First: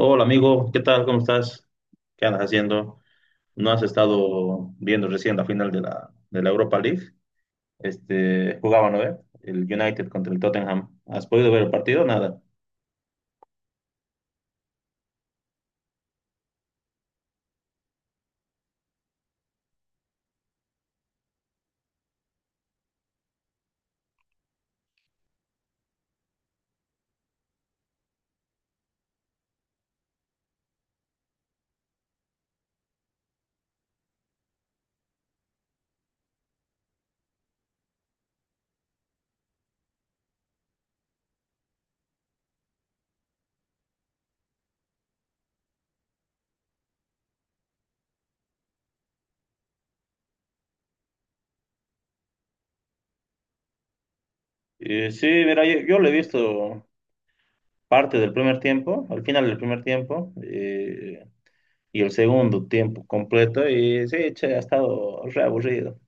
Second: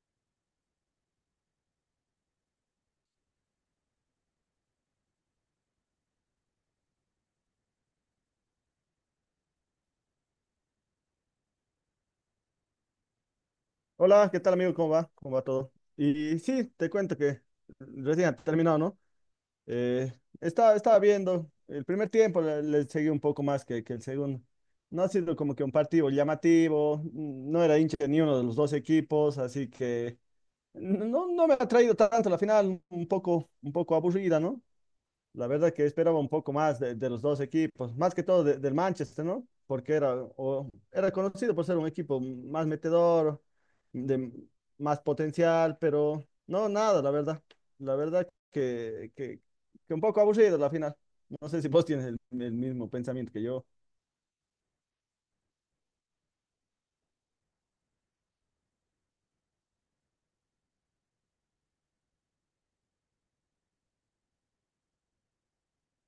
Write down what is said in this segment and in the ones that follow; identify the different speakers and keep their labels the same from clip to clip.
Speaker 1: Hola amigo, ¿qué tal? ¿Cómo estás? ¿Qué andas haciendo? ¿No has estado viendo recién la final de la Europa League? Jugaban, ¿no? El United contra el Tottenham. ¿Has podido ver el partido? Nada.
Speaker 2: Hola, ¿qué tal amigo? ¿Cómo va? ¿Cómo va todo? Y sí, te cuento que recién ha terminado, ¿no? Eh, estaba viendo el primer tiempo, le seguí un poco más que el segundo. No ha sido como que un partido llamativo, no era hincha de ni uno de los dos equipos, así que no me ha traído tanto la final, un poco aburrida, ¿no? La verdad que esperaba un poco más de los dos equipos, más que todo del Manchester, ¿no? Porque era, era conocido por ser un equipo más metedor, de más potencial, pero no, nada, la verdad. La verdad que, que, que un poco aburrido la final. No sé si vos tienes el mismo pensamiento que yo.
Speaker 1: Sí, mira, yo lo he visto parte del primer tiempo, al final del primer tiempo, y el segundo tiempo completo, y sí, che, ha estado re aburrido.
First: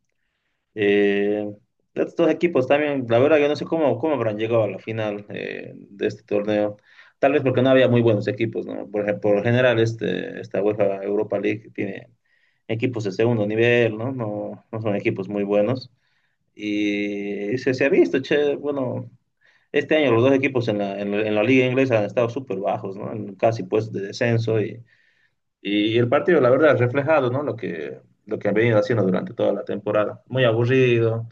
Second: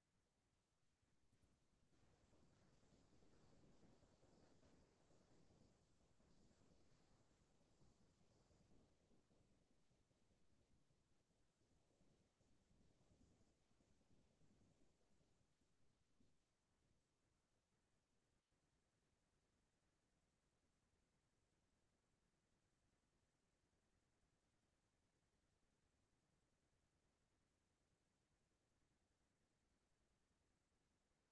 Speaker 1: Eh, Estos dos equipos también, la verdad, yo no sé cómo habrán llegado a la final de este torneo. Tal vez porque no había muy buenos equipos, ¿no? Por lo general, esta UEFA Europa League tiene equipos de segundo nivel, ¿no? No son equipos muy buenos. Y se ha visto, che, bueno, este año los dos equipos en en la liga inglesa han estado súper bajos, ¿no? En casi pues de descenso, y el partido, la verdad, ha reflejado, ¿no? Lo que han venido haciendo durante toda la temporada. Muy aburrido,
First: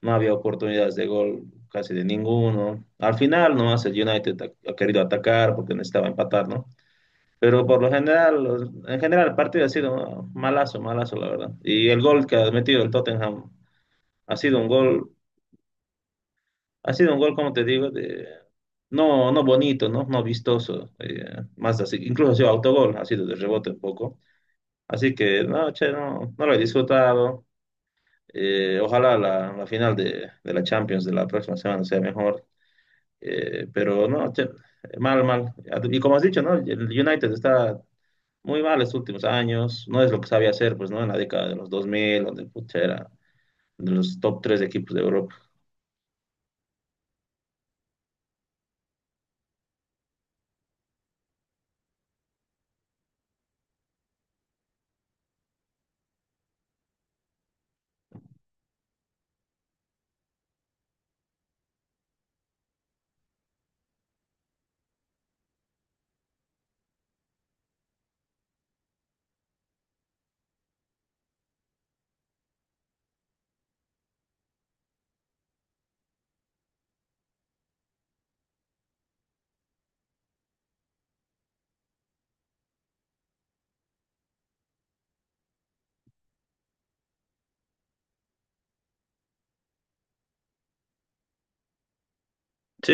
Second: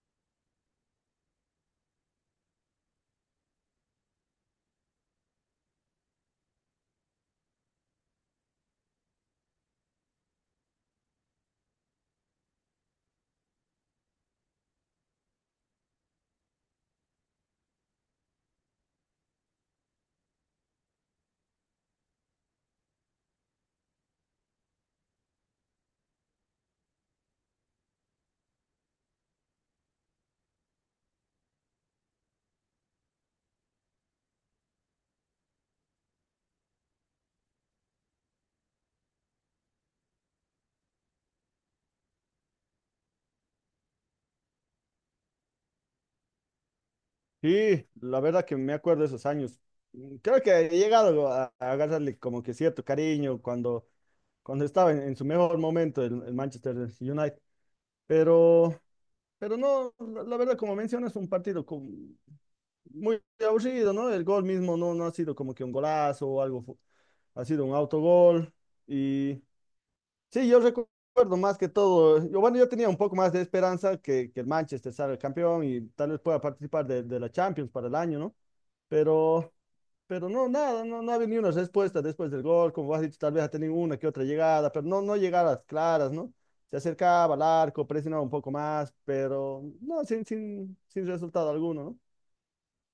Speaker 1: no había oportunidades de gol casi de ninguno. Al final, ¿no? El United ha querido atacar porque necesitaba empatar, ¿no? Pero por lo general, en general, el partido ha sido malazo, malazo, la verdad. Y el gol que ha metido el Tottenham ha sido un gol, como te digo, no, no bonito, ¿no? No vistoso. Más así, incluso ha sido autogol, ha sido de rebote un poco. Así que, no, che, no lo he disfrutado. Ojalá la la final de la Champions de la próxima semana sea mejor. Pero no, che, mal, mal. Y como has dicho, ¿no? El United está muy mal estos últimos años. No es lo que sabía hacer, pues, ¿no? En la década de los 2000, donde, pucha, era de los top tres equipos de Europa.
Speaker 2: Sí, la verdad que me acuerdo de esos años. Mm, creo que he llegado a agarrarle como que cierto cariño cuando, cuando estaba en su mejor momento el Manchester United. Pero Pero no, la verdad, como mencionas, muy aburrido, ¿no? El gol mismo no, no ha sido como que un golazo o algo, ha sido un autogol. Y sí, yo recuerdo más que todo, yo, bueno, yo tenía un poco más de esperanza que el Manchester salga campeón y tal vez pueda participar de la Champions para el año, ¿no? Pero pero no, nada, no ha venido una respuesta después del gol, como has dicho, tal vez ha tenido una que otra llegada, pero no, no llegadas claras, ¿no? Se acercaba al arco, presionaba un poco más, pero no, sin resultado alguno, ¿no?
Speaker 1: Sí,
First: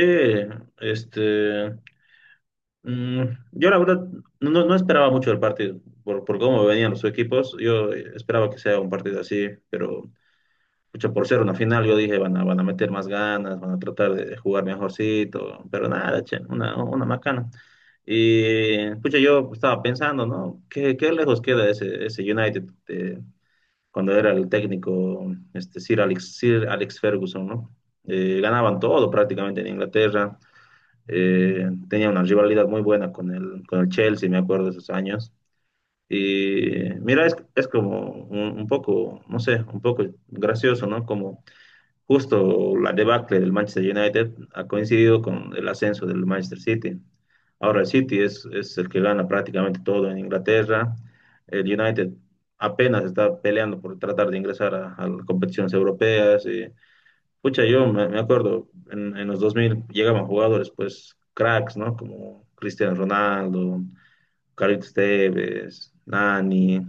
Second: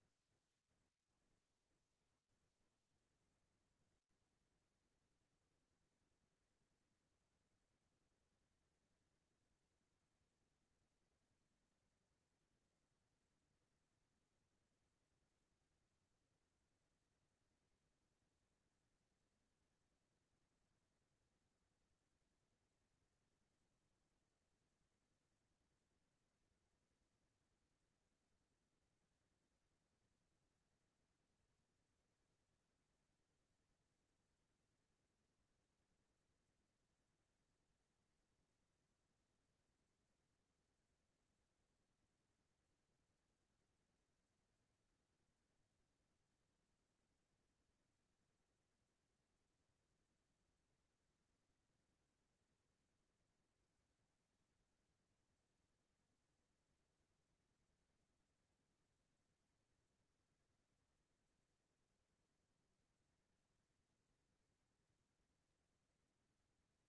Speaker 1: este, mm, yo la verdad no esperaba mucho del partido, por cómo venían los equipos. Yo esperaba que sea un partido así, pero... Pucha, por ser una final, yo dije, van a meter más ganas, van a tratar de jugar mejorcito, pero nada, che, una macana. Y, pucha, yo estaba pensando, ¿no? ¿Qué lejos queda ese United de- cuando era el técnico este, Sir Alex Ferguson, ¿no? Ganaban todo prácticamente en Inglaterra, tenía una rivalidad muy buena con el Chelsea. Me acuerdo de esos años. Y mira, es como un poco, no sé, un poco gracioso, ¿no? Como, justo la debacle del Manchester United ha coincidido con el ascenso del Manchester City. Ahora el City es el que gana prácticamente todo en Inglaterra. El United apenas está peleando por tratar de ingresar a las competiciones europeas. Y, pucha, me acuerdo, en los 2000 llegaban jugadores, pues, cracks, ¿no? Como Cristiano Ronaldo, Carlitos Tevez, Nani,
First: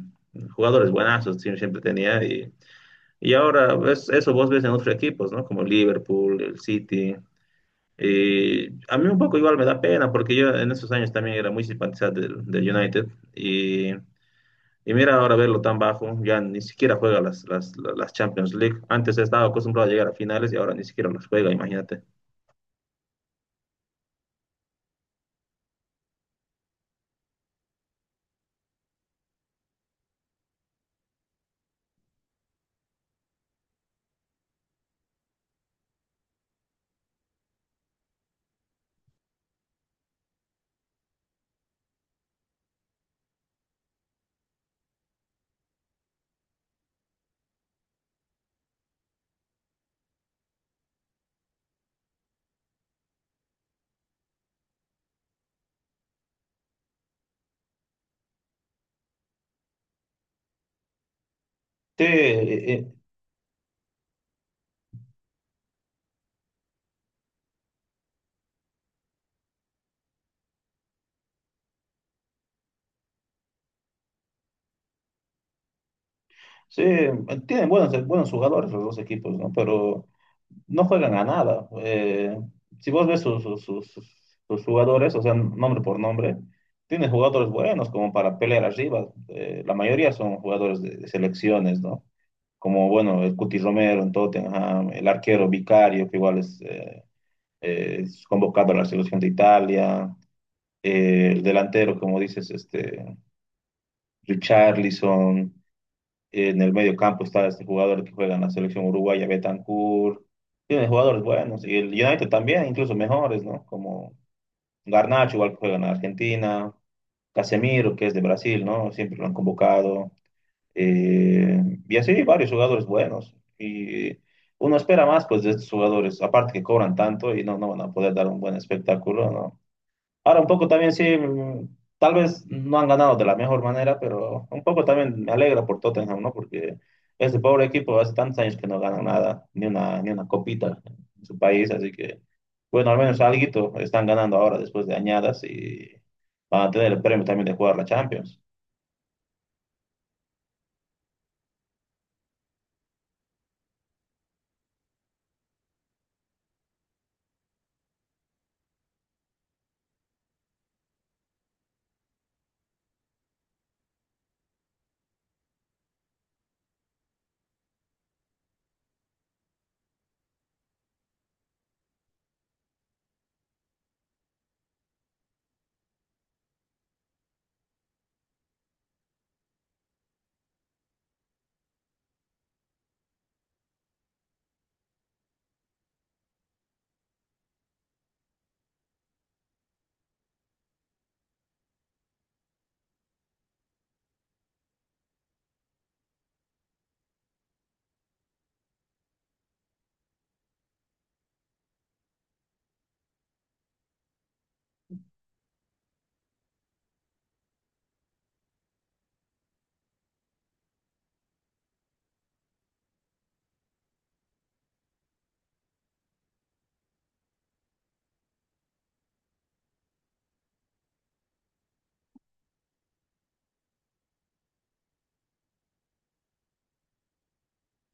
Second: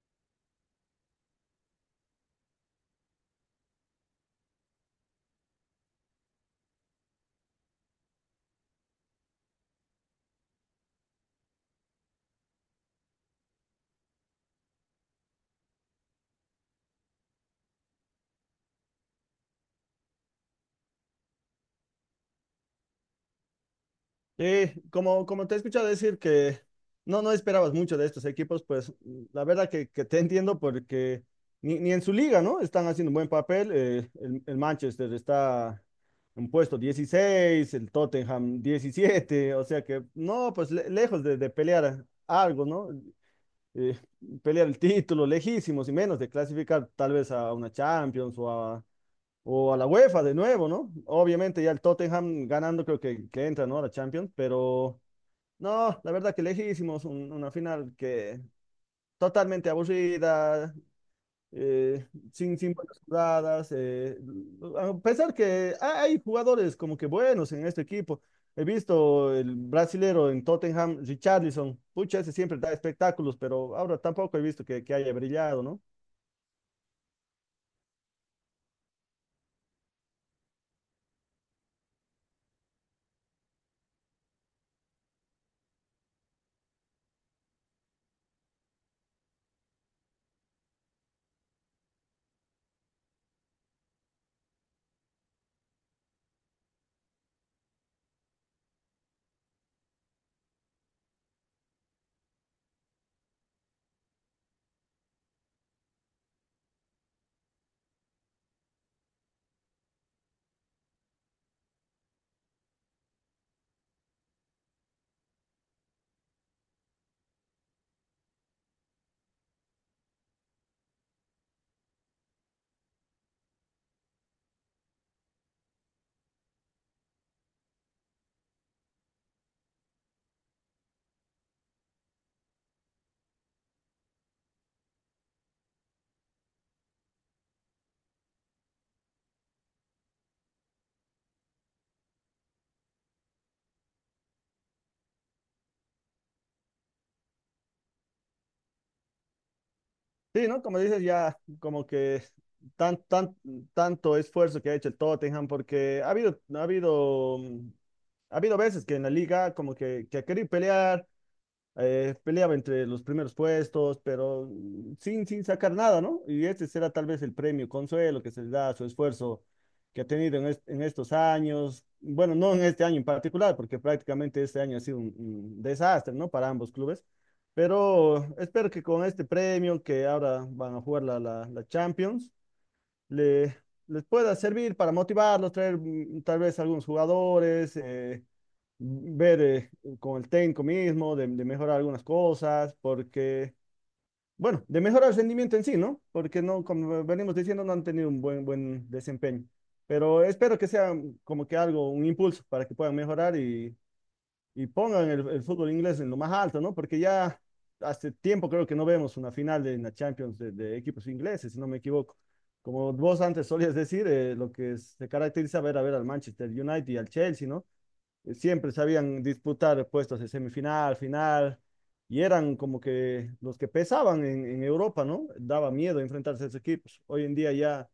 Speaker 1: jugadores buenazos siempre tenía. Y ahora eso vos ves en otros equipos, ¿no? Como Liverpool, el City. Y a mí un poco igual me da pena porque yo en esos años también era muy simpatizante del United. Y, y mira ahora verlo tan bajo, ya ni siquiera juega las Champions League. Antes estaba acostumbrado a llegar a finales y ahora ni siquiera las juega, imagínate.
Speaker 2: Como te he escuchado decir que no esperabas mucho de estos equipos, pues mm, la verdad que te entiendo porque ni en su liga, ¿no? Están haciendo un buen papel. Eh, el Manchester está en puesto 16, el Tottenham 17, o sea que no, pues lejos de pelear algo, ¿no? Eh, pelear el título, lejísimos y menos de clasificar tal vez a una Champions o a la UEFA de nuevo, ¿no? Obviamente ya el Tottenham ganando creo que entra, ¿no? A la Champions, pero... No, la verdad que lejísimos, una final que totalmente aburrida,
Speaker 1: Sí,
Speaker 2: sin buenas jugadas. Eh, a pesar que hay jugadores como que buenos en este equipo. He visto el brasilero en Tottenham, Richarlison. Pucha, ese siempre da espectáculos, pero ahora tampoco he visto que haya brillado, ¿no?
Speaker 1: sí, tienen buenos, buenos jugadores los dos equipos, ¿no? Pero no juegan a nada. Si vos ves sus jugadores, o sea, nombre por nombre, tiene jugadores buenos como para pelear arriba. La mayoría son jugadores de selecciones, ¿no? Como, bueno, el Cuti Romero en Tottenham, el arquero Vicario, que igual es convocado a la selección de Italia, el delantero, como dices, Richarlison. En el medio campo está este jugador que juega en la selección uruguaya, Betancourt. Tiene jugadores buenos. Y el United también, incluso mejores, ¿no? Como Garnacho, igual que juega en Argentina. Casemiro, que es de Brasil, ¿no? Siempre lo han convocado. Eh, y así varios jugadores buenos. Y uno espera más, pues, de estos jugadores. Aparte que cobran tanto y no van a poder dar un buen espectáculo, ¿no? Ahora un poco también sí, tal vez no han ganado de la mejor manera, pero un poco también me alegra por Tottenham, ¿no? Porque ese pobre equipo hace tantos años que no gana nada, ni una copita en su país, así que, bueno, al menos alguito están ganando ahora después de añadas, y van a tener el premio también de jugar la Champions.
Speaker 2: Sí, ¿no? Como dices, ya como que tan, tan, tanto esfuerzo que ha hecho el Tottenham, porque ha habido veces que en la liga como que ha querido pelear, peleaba entre los primeros puestos, pero mm, sin sacar nada, ¿no? Y este será tal vez el premio consuelo que se le da a su esfuerzo que ha tenido en, en estos años, bueno, no en este año en particular, porque prácticamente este año ha sido un desastre, ¿no? Para ambos clubes, pero espero que con este premio que ahora van a jugar la Champions, le, les pueda servir para motivarlos, traer mm, tal vez algunos jugadores. Eh, ver con el técnico mismo, de mejorar algunas cosas, porque, bueno, de mejorar el rendimiento en sí, ¿no? Porque no, como venimos diciendo, no han tenido un buen, buen desempeño. Pero espero que sea como que algo, un impulso para que puedan mejorar y pongan el fútbol inglés en lo más alto, ¿no? Porque ya hace tiempo creo que no vemos una final de la Champions de equipos ingleses, si no me equivoco. Como vos antes solías decir, lo que se caracteriza ver a ver al Manchester United y al Chelsea, ¿no? Eh, siempre sabían disputar puestos de semifinal, final, y eran como que los que pesaban en Europa, ¿no? Daba miedo enfrentarse a esos equipos. Hoy en día ya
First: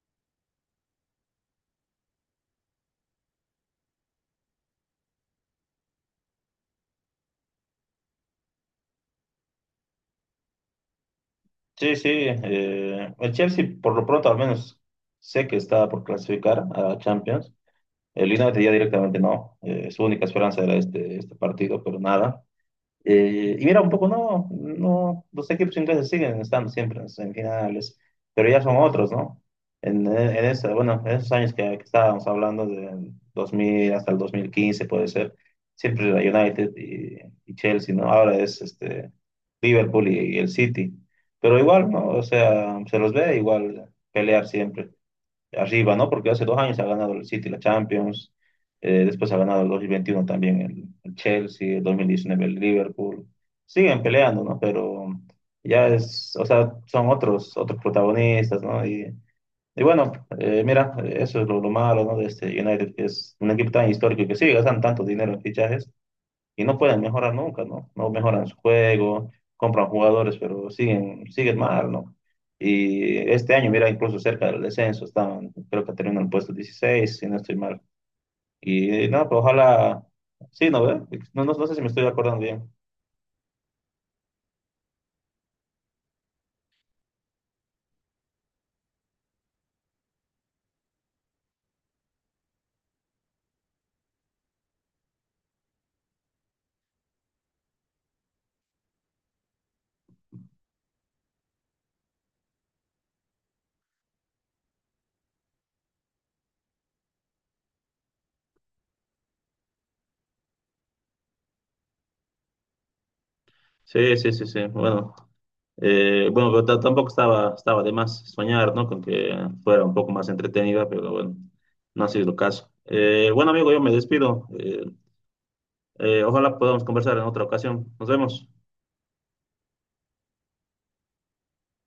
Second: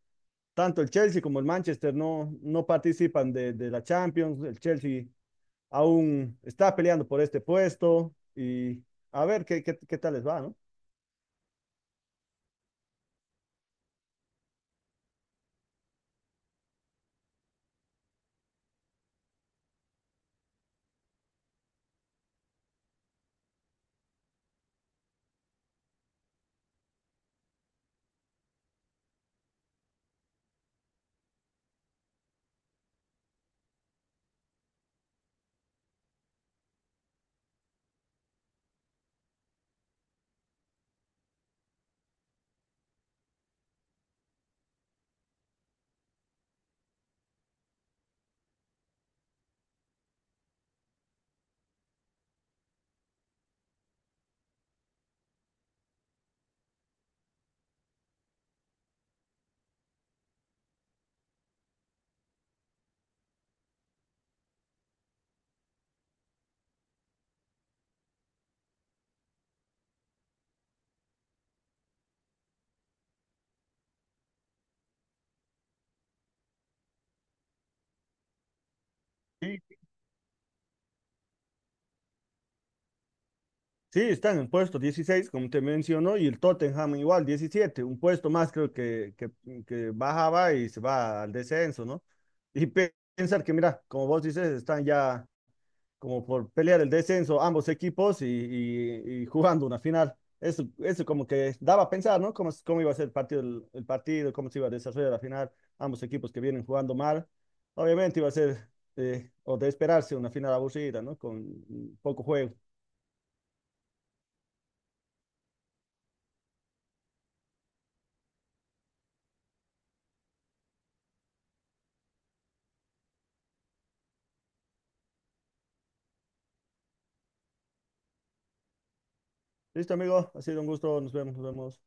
Speaker 2: tanto el Chelsea como el Manchester no, no participan de la Champions, el Chelsea aún está peleando por este puesto y a ver qué tal les va, ¿no?
Speaker 1: Sí, sí, el Chelsea por lo pronto al menos sé que está por clasificar a la Champions. El United ya directamente no, es su única esperanza era este partido, pero nada. Y mira, un poco no, los equipos ingleses siguen estando siempre en las semifinales, pero ya son otros, ¿no? Bueno, en esos años que estábamos hablando, de 2000 hasta el 2015, puede ser, siempre era United y Chelsea, ¿no? Ahora es Liverpool y el City, pero igual, ¿no? O sea, se los ve igual pelear siempre arriba, ¿no? Porque hace dos años ha ganado el City la Champions, después ha ganado el 2021 también el Chelsea, el 2019 el Liverpool. Siguen peleando, ¿no? Pero ya es, o sea, son otros, otros protagonistas, ¿no? Y bueno, mira, eso es lo malo, ¿no? De este United, que es un equipo tan histórico que sigue gastando tanto dinero en fichajes y no pueden mejorar nunca, ¿no? No mejoran su juego, compran jugadores, pero siguen, siguen mal, ¿no? Y este año, mira, incluso cerca del descenso, estaban, creo que terminan el puesto 16 si no estoy mal. Y no, pero
Speaker 2: Sí,
Speaker 1: ojalá, sí, ¿no ve? No sé si me estoy acordando bien.
Speaker 2: sí, están en puesto 16, como te mencionó, y el Tottenham igual, 17, un puesto más creo que bajaba y se va al descenso, ¿no? Y pensar que, mira, como vos dices, están ya como por pelear el descenso ambos equipos y, y jugando una final. Eso como que daba a pensar, ¿no? Cómo, cómo iba a ser el partido, el partido, cómo se iba a desarrollar la final, ambos equipos que vienen jugando mal. Obviamente iba a ser, o de esperarse, una final aburrida, ¿no? Con mm, poco juego.
Speaker 1: Sí, sí, sí, sí. Bueno, bueno, pero tampoco estaba, estaba de más soñar, ¿no? Con que fuera un poco más entretenida, pero bueno, no ha sido el caso. Bueno, amigo, yo me despido. Ojalá podamos conversar en otra ocasión. Nos vemos.
Speaker 2: Listo, amigo. Ha sido un gusto. Nos vemos. Nos vemos.